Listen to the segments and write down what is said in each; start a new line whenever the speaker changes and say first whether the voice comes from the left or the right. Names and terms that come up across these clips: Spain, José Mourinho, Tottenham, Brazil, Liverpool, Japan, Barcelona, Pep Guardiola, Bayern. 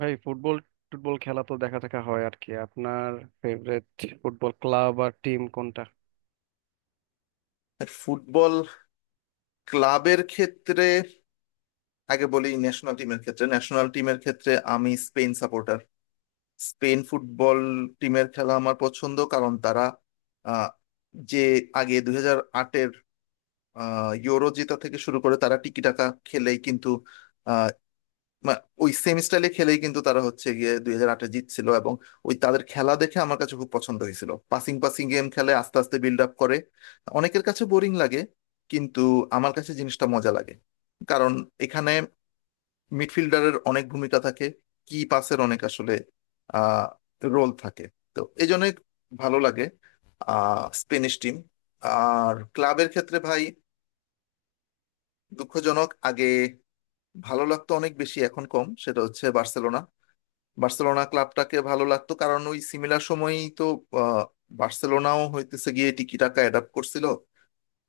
right: ভাই football football খেলা তো দেখা টাকা হয় আর কি আপনার ফেভারিট ফুটবল ক্লাব আর টিম কোনটা?
left: ফুটবল ক্লাবের ক্ষেত্রে আগে বলি। ন্যাশনাল টিমের ক্ষেত্রে আমি স্পেন সাপোর্টার। স্পেন ফুটবল টিমের খেলা আমার পছন্দ, কারণ তারা আহ, যে আগে 2008-এর ইউরো জেতা থেকে শুরু করে তারা টিকি টাকা খেলেই কিন্তু ওই সেম স্টাইলে খেলেই কিন্তু তারা হচ্ছে গিয়ে 2008-এ জিতছিল। এবং ওই তাদের খেলা দেখে আমার কাছে খুব পছন্দ হয়েছিল, পাসিং পাসিং গেম খেলে আস্তে আস্তে বিল্ড আপ করে। অনেকের কাছে বোরিং লাগে, কিন্তু আমার কাছে জিনিসটা মজা লাগে, কারণ এখানে মিডফিল্ডারের অনেক ভূমিকা থাকে, কি পাসের অনেক আসলে আহ রোল থাকে। তো এই জন্য ভালো লাগে স্পেনিশ টিম। আর ক্লাবের ক্ষেত্রে ভাই, দুঃখজনক, আগে ভালো লাগতো অনেক বেশি, এখন কম, সেটা হচ্ছে বার্সেলোনা। বার্সেলোনা ক্লাবটাকে ভালো লাগতো, কারণ ওই সিমিলার সময়ই তো আহ, বার্সেলোনাও হইতেছে গিয়ে টিকিটাকা অ্যাডাপ্ট করছিল।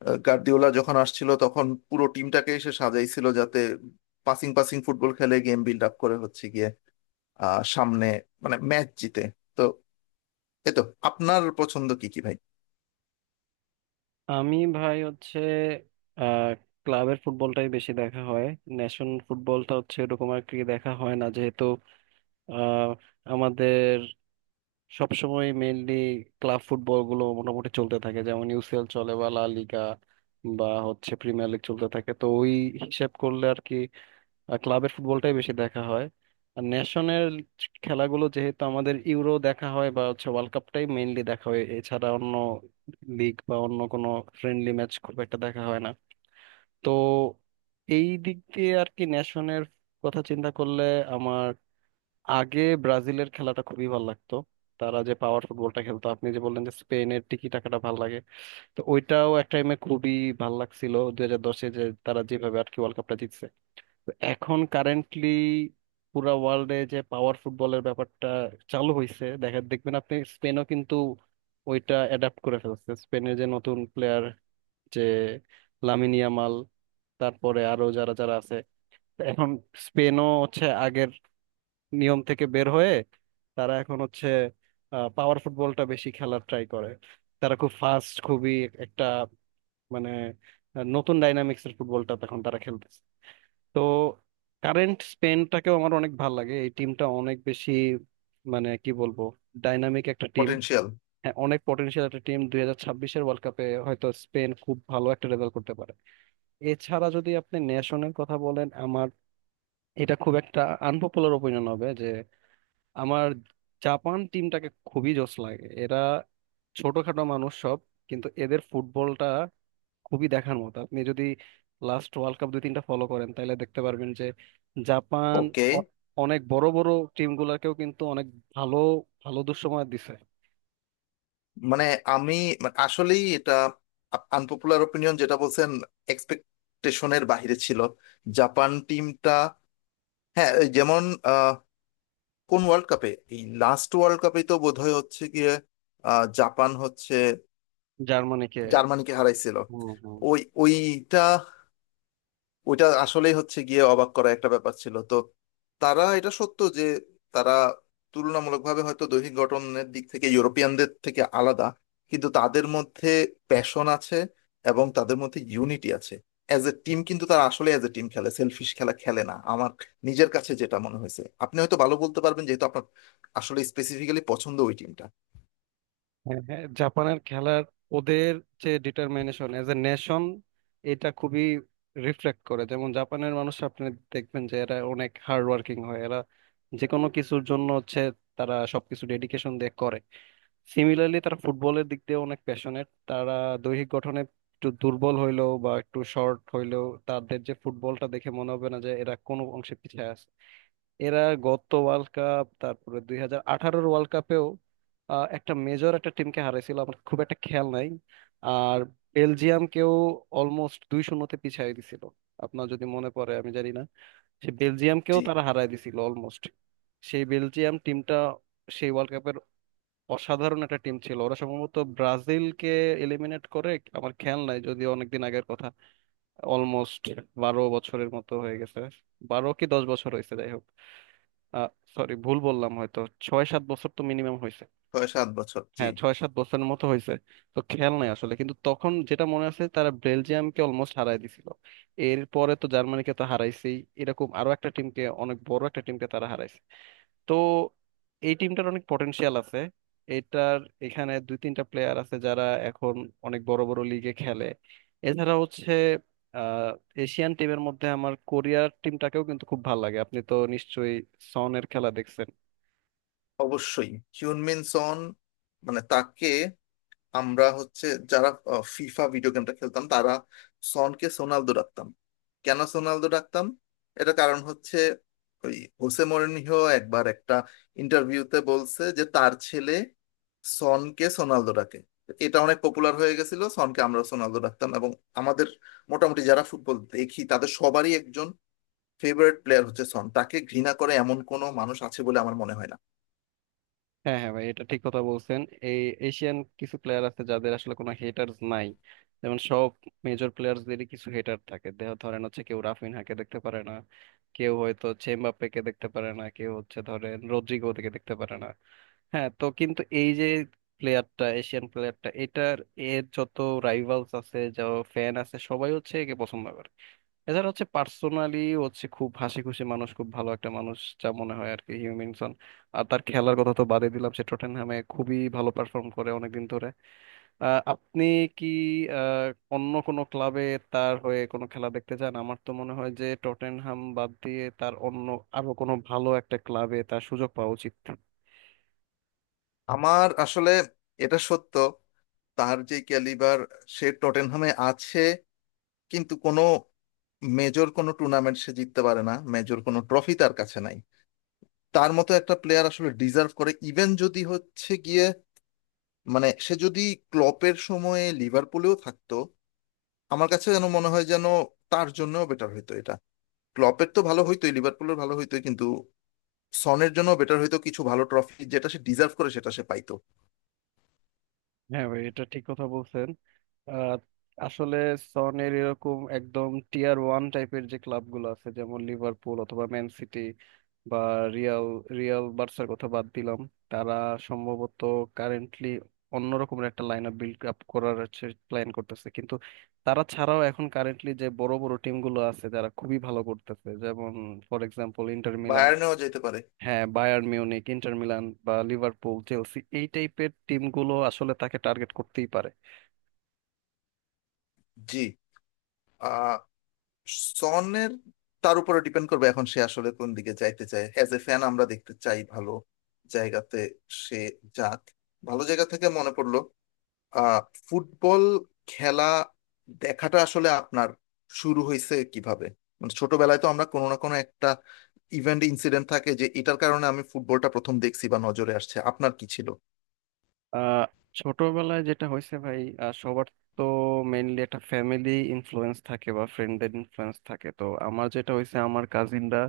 left: গার্দিওলা যখন আসছিল তখন পুরো টিমটাকে এসে সাজাইছিল যাতে পাসিং পাসিং ফুটবল খেলে গেম বিল্ড আপ করে হচ্ছে গিয়ে সামনে মানে ম্যাচ জিতে। তো এই তো। আপনার পছন্দ কি কি ভাই?
right: আমি ভাই হচ্ছে আহ ক্লাবের ফুটবলটাই বেশি দেখা হয়। ন্যাশন ফুটবলটা হচ্ছে এরকম আর কি দেখা হয় না, যেহেতু আহ আমাদের সবসময় মেইনলি ক্লাব ফুটবল গুলো মোটামুটি চলতে থাকে, যেমন ইউসিএল চলে বা লা লিগা বা হচ্ছে প্রিমিয়ার লিগ চলতে থাকে, তো ওই হিসেব করলে আর কি আর ক্লাবের ফুটবলটাই বেশি দেখা হয়। আর ন্যাশনাল খেলাগুলো যেহেতু আমাদের ইউরো দেখা হয় বা হচ্ছে ওয়ার্ল্ড কাপটাই মেইনলি দেখা হয়, এছাড়া অন্য লিগ বা অন্য কোনো ফ্রেন্ডলি ম্যাচ খুব একটা দেখা হয় না। তো এই দিক দিয়ে আর কি ন্যাশনের কথা চিন্তা করলে আমার আগে ব্রাজিলের খেলাটা খুবই ভালো লাগতো। তারা যে পাওয়ার ফুটবলটা খেলতো, আপনি যে বললেন যে স্পেনের টিকি টাকাটা ভালো লাগে, তো ওইটাও এক টাইমে খুবই ভালো লাগছিল 2010-এ, যে তারা যেভাবে আর কি ওয়ার্ল্ড কাপটা জিতছে। তো এখন কারেন্টলি পুরা ওয়ার্ল্ডে যে পাওয়ার ফুটবলের ব্যাপারটা চালু হয়েছে, দেখা দেখবেন আপনি স্পেনও কিন্তু ওইটা অ্যাডাপ্ট করে ফেলছে। স্পেনের যে নতুন প্লেয়ার যে লামিন ইয়ামাল, তারপরে আরো যারা যারা আছে এখন, স্পেনও হচ্ছে আগের নিয়ম থেকে বের হয়ে তারা এখন হচ্ছে পাওয়ার ফুটবলটা বেশি খেলার ট্রাই করে। তারা খুব ফাস্ট, খুবই একটা মানে নতুন ডাইনামিক্সের ফুটবলটা তখন তারা খেলতেছে। তো কারেন্ট স্পেনটাকেও আমার অনেক ভালো লাগে, এই টিমটা অনেক বেশি মানে কি বলবো ডাইনামিক একটা টিম।
left: পটেনশিয়াল।
right: হ্যাঁ, অনেক পটেনশিয়াল একটা টিম, 2026-এর ওয়ার্ল্ড কাপে হয়তো স্পেন খুব ভালো একটা রেজাল্ট করতে পারে। এছাড়া যদি আপনি ন্যাশনের কথা বলেন, আমার এটা খুব একটা আনপপুলার ওপিনিয়ন হবে যে আমার জাপান টিমটাকে খুবই জোশ লাগে। এরা ছোটখাটো মানুষ সব, কিন্তু এদের ফুটবলটা খুবই দেখার মতো। আপনি যদি লাস্ট ওয়ার্ল্ড কাপ 2-3টা ফলো করেন, তাহলে দেখতে পারবেন যে জাপান
left: ওকে।
right: অ- অনেক বড় বড় টিম গুলাকেও কিন্তু অনেক ভালো ভালো দুঃসময় দিছে।
left: মানে আমি, মানে আসলেই এটা আনপপুলার ওপিনিয়ন যেটা বলছেন, এক্সপেক্টেশনের বাইরে ছিল জাপান টিমটা। হ্যাঁ, এই যেমন কোন ওয়ার্ল্ড কাপে, এই লাস্ট ওয়ার্ল্ড কাপে তো বোধহয় হচ্ছে গিয়ে জাপান হচ্ছে
right: জার্মানিকে।
left: জার্মানিকে হারাইছিল।
right: হম।
left: ওইটা ওইটা আসলেই হচ্ছে গিয়ে অবাক করা একটা ব্যাপার ছিল। তো তারা, এটা সত্য যে তারা তুলনামূলকভাবে হয়তো দৈহিক গঠনের দিক থেকে ইউরোপিয়ানদের থেকে আলাদা, কিন্তু তাদের মধ্যে প্যাশন আছে এবং তাদের মধ্যে ইউনিটি আছে অ্যাজ এ টিম। কিন্তু তারা আসলে অ্যাজ এ টিম খেলে, সেলফিশ খেলা খেলে না, আমার নিজের কাছে যেটা মনে হয়েছে। আপনি হয়তো ভালো বলতে পারবেন যেহেতু আপনার আসলে স্পেসিফিক্যালি পছন্দ ওই টিমটা।
right: হ্যাঁ হ্যাঁ, জাপানের খেলার ওদের যে ডিটারমিনেশন এজ এ নেশন, এটা খুবই রিফ্লেক্ট করে। যেমন জাপানের মানুষ আপনি দেখবেন যে এরা অনেক হার্ড ওয়ার্কিং হয়, এরা যে কোনো কিছুর জন্য হচ্ছে তারা সবকিছু ডেডিকেশন দিয়ে করে। সিমিলারলি তারা ফুটবলের দিক দিয়ে অনেক প্যাশনেট। তারা দৈহিক গঠনে একটু দুর্বল হইলেও বা একটু শর্ট হইলেও তাদের যে ফুটবলটা দেখে মনে হবে না যে এরা কোনো অংশে পিছিয়ে আছে। এরা গত ওয়ার্ল্ড কাপ, তারপরে 2018-র ওয়ার্ল্ড কাপেও একটা মেজর একটা টিমকে হারাইছিল, আমার খুব একটা খেয়াল নাই। আর বেলজিয়ামকেও অলমোস্ট 2-0-তে পিছিয়ে দিছিল, আপনার যদি মনে পড়ে, আমি জানি না। সে বেলজিয়ামকেও
left: জি।
right: তারা হারাই দিছিল অলমোস্ট। সেই বেলজিয়াম টিমটা সেই ওয়ার্ল্ড কাপের অসাধারণ একটা টিম ছিল, ওরা সম্ভবত ব্রাজিলকে এলিমিনেট করে। আমার খেয়াল নাই, যদি অনেকদিন আগের কথা, অলমোস্ট 12 বছরের মতো হয়ে গেছে, 12 কি 10 বছর হয়েছে, যাই হোক। আহ সরি, ভুল বললাম হয়তো, 6-7 বছর তো মিনিমাম হয়েছে।
left: 6-7 বছর, জি।
right: হ্যাঁ, 6-7 বছরের মতো হয়েছে। তো খেয়াল নাই আসলে, কিন্তু তখন যেটা মনে আছে, তারা বেলজিয়ামকে অলমোস্ট হারাই দিছিল। এরপরে তো জার্মানিকে তো হারাইছেই, এরকম আরো একটা টিমকে, অনেক বড় একটা টিমকে তারা হারাইছে। তো এই টিমটার অনেক পটেনশিয়াল আছে। এটার এখানে 2-3টা প্লেয়ার আছে যারা এখন অনেক বড় বড় লিগে খেলে। এছাড়া হচ্ছে আহ এশিয়ান টিমের মধ্যে আমার কোরিয়ার টিমটাকেও কিন্তু খুব ভালো লাগে। আপনি তো নিশ্চয়ই সনের খেলা দেখছেন।
left: অবশ্যই, হিউনমিন সন। মানে তাকে আমরা হচ্ছে যারা ফিফা ভিডিও গেমটা খেলতাম তারা সনকে সোনালদো ডাকতাম। কেন সোনালদো ডাকতাম? এটা কারণ হচ্ছে ওই হোসে মরিনহো একবার একটা ইন্টারভিউতে বলছে যে তার ছেলে সনকে সোনালদো ডাকে। এটা অনেক পপুলার হয়ে গেছিল, সনকে আমরা সোনালদো ডাকতাম। এবং আমাদের মোটামুটি যারা ফুটবল দেখি তাদের সবারই একজন ফেভারিট প্লেয়ার হচ্ছে সন। তাকে ঘৃণা করে এমন কোনো মানুষ আছে বলে আমার মনে হয় না।
right: হ্যাঁ হ্যাঁ ভাই, এটা ঠিক কথা বলছেন। এই এশিয়ান কিছু প্লেয়ার আছে যাদের আসলে কোনো হেটার্স নাই। যেমন সব মেজর প্লেয়ারদেরই কিছু হেটার থাকে, দেহ ধরেন হচ্ছে কেউ রাফিনহাকে দেখতে পারে না, কেউ হয়তো চেমবাপ্পেকে দেখতে পারে না, কেউ হচ্ছে ধরেন রদ্রিগোকে দেখতে পারে না। হ্যাঁ, তো কিন্তু এই যে প্লেয়ারটা, এশিয়ান প্লেয়ারটা, এটার এর যত রাইভালস আছে, যত ফ্যান আছে, সবাই হচ্ছে একে পছন্দ করে। এছাড়া হচ্ছে পার্সোনালি হচ্ছে খুব হাসি খুশি মানুষ, খুব ভালো একটা মানুষ, যা মনে হয় আর কি, হিউমিনসন। আর তার খেলার কথা তো বাদই দিলাম, সে টটেনহামে খুবই ভালো পারফর্ম করে অনেকদিন ধরে। আপনি কি আহ, অন্য কোনো ক্লাবে তার হয়ে কোনো খেলা দেখতে চান? আমার তো মনে হয় যে টটেনহাম বাদ দিয়ে তার অন্য আরো কোনো ভালো একটা ক্লাবে তার সুযোগ পাওয়া উচিত।
left: আমার আসলে, এটা সত্য, তার যে ক্যালিবার, সে টটেনহামে আছে কিন্তু কোনো মেজর কোনো টুর্নামেন্ট সে জিততে পারে না, মেজর কোনো ট্রফি তার কাছে নাই। তার মতো একটা প্লেয়ার আসলে ডিজার্ভ করে, ইভেন যদি হচ্ছে গিয়ে মানে সে যদি ক্লপের সময়ে লিভারপুলেও থাকতো, আমার কাছে যেন মনে হয় যেন তার জন্য বেটার হইতো এটা। ক্লপের তো ভালো হইতোই, লিভারপুলের ভালো হইতো, কিন্তু সনের জন্য বেটার হইতো, কিছু ভালো ট্রফি যেটা সে ডিজার্ভ করে সেটা সে পাইতো।
right: হ্যাঁ ভাই, এটা ঠিক কথা বলছেন। আহ, আসলে সনের এরকম একদম টিয়ার ওয়ান টাইপের যে ক্লাবগুলো আছে, যেমন লিভারপুল অথবা ম্যান সিটি বা রিয়াল, বার্সার কথা বাদ দিলাম, তারা সম্ভবত কারেন্টলি অন্যরকমের একটা লাইন আপ বিল্ড আপ করার প্ল্যান করতেছে। কিন্তু তারা ছাড়াও এখন কারেন্টলি যে বড় বড় টিমগুলো আছে যারা খুবই ভালো করতেছে, যেমন ফর এক্সাম্পল ইন্টার মিলান।
left: বায়ার্নেও যেতে পারে।
right: হ্যাঁ, বায়ার্ন মিউনিক, ইন্টার মিলান বা লিভারপুল, চেলসি, এই টাইপের টিমগুলো আসলে তাকে টার্গেট করতেই পারে।
left: জি। আহ সনের, তার উপরে ডিপেন্ড করবে এখন সে আসলে কোন দিকে যাইতে চায়। অ্যাজ এ ফ্যান আমরা দেখতে চাই ভালো জায়গাতে সে যাক। ভালো জায়গা থেকে মনে পড়লো, আহ ফুটবল খেলা দেখাটা আসলে আপনার শুরু হয়েছে কিভাবে? মানে ছোটবেলায় তো আমরা, কোনো না কোনো একটা ইভেন্ট ইনসিডেন্ট থাকে যে এটার কারণে আমি ফুটবলটা প্রথম দেখছি বা নজরে আসছে, আপনার কি ছিল?
right: আহ ছোটবেলায় যেটা হয়েছে ভাই, সবার তো মেইনলি একটা ফ্যামিলি ইনফ্লুয়েন্স থাকে বা ফ্রেন্ডদের ইনফ্লুয়েন্স থাকে। তো আমার যেটা হয়েছে, আমার কাজিনরা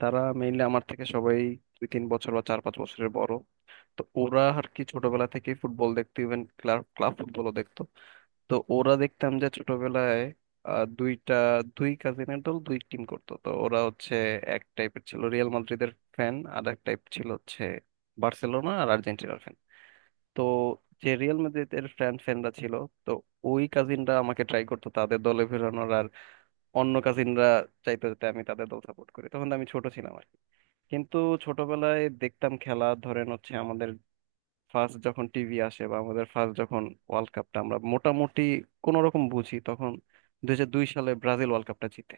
right: তারা মেইনলি আমার থেকে সবাই 2-3 বছর বা 4-5 বছরের বড়। তো ওরা আর কি ছোটবেলা থেকেই ফুটবল দেখতো, ইভেন ক্লাব ক্লাব ফুটবলও দেখতো। তো ওরা দেখতাম যে ছোটবেলায় আহ, দুইটা দুই কাজিনের দল, দুই টিম করতো। তো ওরা হচ্ছে এক টাইপের ছিল রিয়াল মাদ্রিদের ফ্যান, আর এক টাইপ ছিল হচ্ছে বার্সেলোনা আর আর্জেন্টিনার ফ্যান। তো যে রিয়াল মাদ্রিদের ফ্যানরা ছিল, তো ওই কাজিনরা আমাকে ট্রাই করতো তাদের দলে ফেরানোর, আর অন্য কাজিনরা চাইতো যাতে আমি তাদের দল সাপোর্ট করি। তখন তো আমি ছোট ছিলাম আর কি। কিন্তু ছোটবেলায় দেখতাম খেলা, ধরেন হচ্ছে আমাদের ফার্স্ট যখন টিভি আসে বা আমাদের ফার্স্ট যখন ওয়ার্ল্ড কাপটা আমরা মোটামুটি কোন রকম বুঝি, তখন 2002 সালে ব্রাজিল ওয়ার্ল্ড কাপটা জিতে।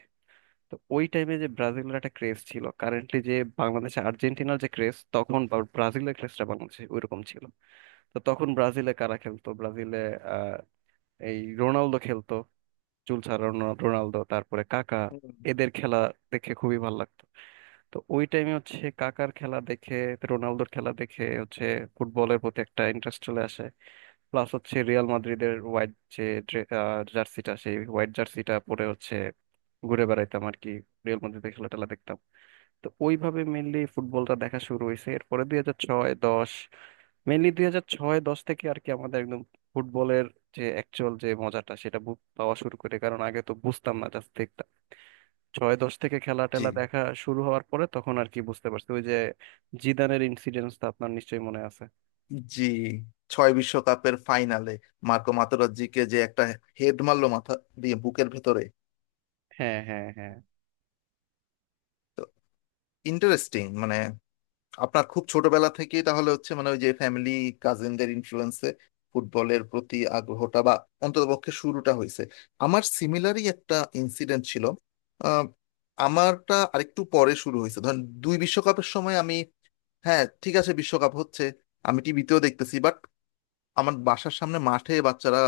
right: তো ওই টাইমে যে ব্রাজিলের একটা ক্রেজ ছিল, কারেন্টলি যে বাংলাদেশে আর্জেন্টিনার যে ক্রেজ, তখন ব্রাজিলের ক্রেজটা বাংলাদেশে ওইরকম ছিল। তো তখন ব্রাজিলে কারা খেলতো, ব্রাজিলে আহ এই রোনালদো খেলতো, চুল ছাড়া রোনালদো, তারপরে কাকা।
left: হুম।
right: এদের খেলা দেখে খুবই ভালো লাগতো। তো ওই টাইমে হচ্ছে কাকার খেলা দেখে, রোনালদোর খেলা দেখে হচ্ছে ফুটবলের প্রতি একটা ইন্টারেস্ট চলে আসে। প্লাস হচ্ছে রিয়াল মাদ্রিদের হোয়াইট যে জার্সিটা, সেই হোয়াইট জার্সিটা পরে হচ্ছে ঘুরে বেড়াইতাম আর কি, রিয়াল মাদ্রিদের খেলা টেলা দেখতাম। তো ওইভাবে মেনলি ফুটবলটা দেখা শুরু হয়েছে। এরপরে 2006, 2010, মেনলি 2006, 2010 থেকে আর কি আমাদের একদম ফুটবলের যে অ্যাকচুয়াল যে মজাটা সেটা পাওয়া শুরু করে, কারণ আগে তো বুঝতাম না, জাস্ট দেখতাম। 2006, 2010 থেকে খেলা
left: জি।
right: টেলা দেখা শুরু হওয়ার পরে তখন আর কি বুঝতে পারছি ওই যে জিদানের ইনসিডেন্টস তো আপনার নিশ্চয়ই মনে আছে।
left: জি। 2006 বিশ্বকাপের ফাইনালে মার্কো মাতেরাজ্জিকে যে একটা হেড মারলো মাথা দিয়ে বুকের ভেতরে।
right: হ্যাঁ হ্যাঁ হ্যাঁ।
left: তো ইন্টারেস্টিং, মানে আপনার খুব ছোটবেলা থেকেই তাহলে হচ্ছে মানে ওই যে ফ্যামিলি কাজিনদের ইনফ্লুয়েন্সে ফুটবলের প্রতি আগ্রহটা বা অন্ততপক্ষে শুরুটা হয়েছে। আমার সিমিলারই একটা ইনসিডেন্ট ছিল। আহ, আমারটা আরেকটু পরে শুরু হয়েছে, ধরেন 2002 বিশ্বকাপের সময় আমি, হ্যাঁ ঠিক আছে বিশ্বকাপ হচ্ছে, আমি টিভিতেও দেখতেছি, বাট আমার বাসার সামনে মাঠে বাচ্চারা,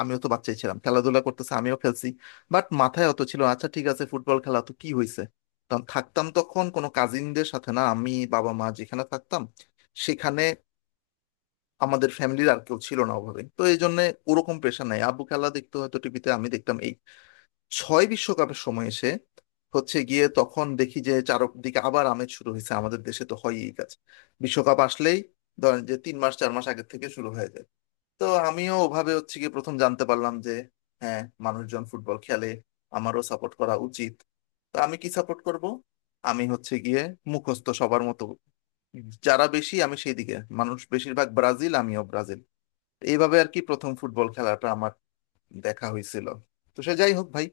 left: আমিও তো বাচ্চাই ছিলাম, খেলাধুলা করতেছে আমিও খেলছি, বাট মাথায় অত ছিল না, আচ্ছা ঠিক আছে ফুটবল খেলা তো কি হয়েছে। তখন থাকতাম, তখন কোনো কাজিনদের সাথে না, আমি বাবা মা যেখানে থাকতাম সেখানে আমাদের ফ্যামিলির আর কেউ ছিল না অভাবে, তো এই জন্য ওরকম প্রেশার নাই। আব্বু খেলা দেখতো হয়তো টিভিতে আমি দেখতাম। এই 2006 বিশ্বকাপের সময় এসে হচ্ছে গিয়ে তখন দেখি যে চারদিকে আবার আমেজ শুরু হয়েছে, আমাদের দেশে তো হয়ই এই কাজ, বিশ্বকাপ আসলেই ধরেন যে 3 মাস 4 মাস আগের থেকে শুরু হয়ে যায়। তো আমিও ওভাবে হচ্ছে কি প্রথম জানতে পারলাম যে হ্যাঁ মানুষজন ফুটবল খেলে, আমারও সাপোর্ট করা উচিত। তো আমি কি সাপোর্ট করব? আমি হচ্ছে গিয়ে মুখস্থ সবার মতো, যারা বেশি আমি সেই দিকে, মানুষ বেশিরভাগ ব্রাজিল আমিও ব্রাজিল। এইভাবে আর কি প্রথম ফুটবল খেলাটা আমার দেখা হয়েছিল। তো সে যাই হোক ভাই,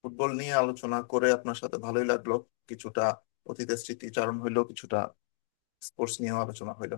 left: ফুটবল নিয়ে আলোচনা করে আপনার সাথে ভালোই লাগলো, কিছুটা অতীতের স্মৃতিচারণ হইলো, কিছুটা স্পোর্টস নিয়েও আলোচনা হইলো।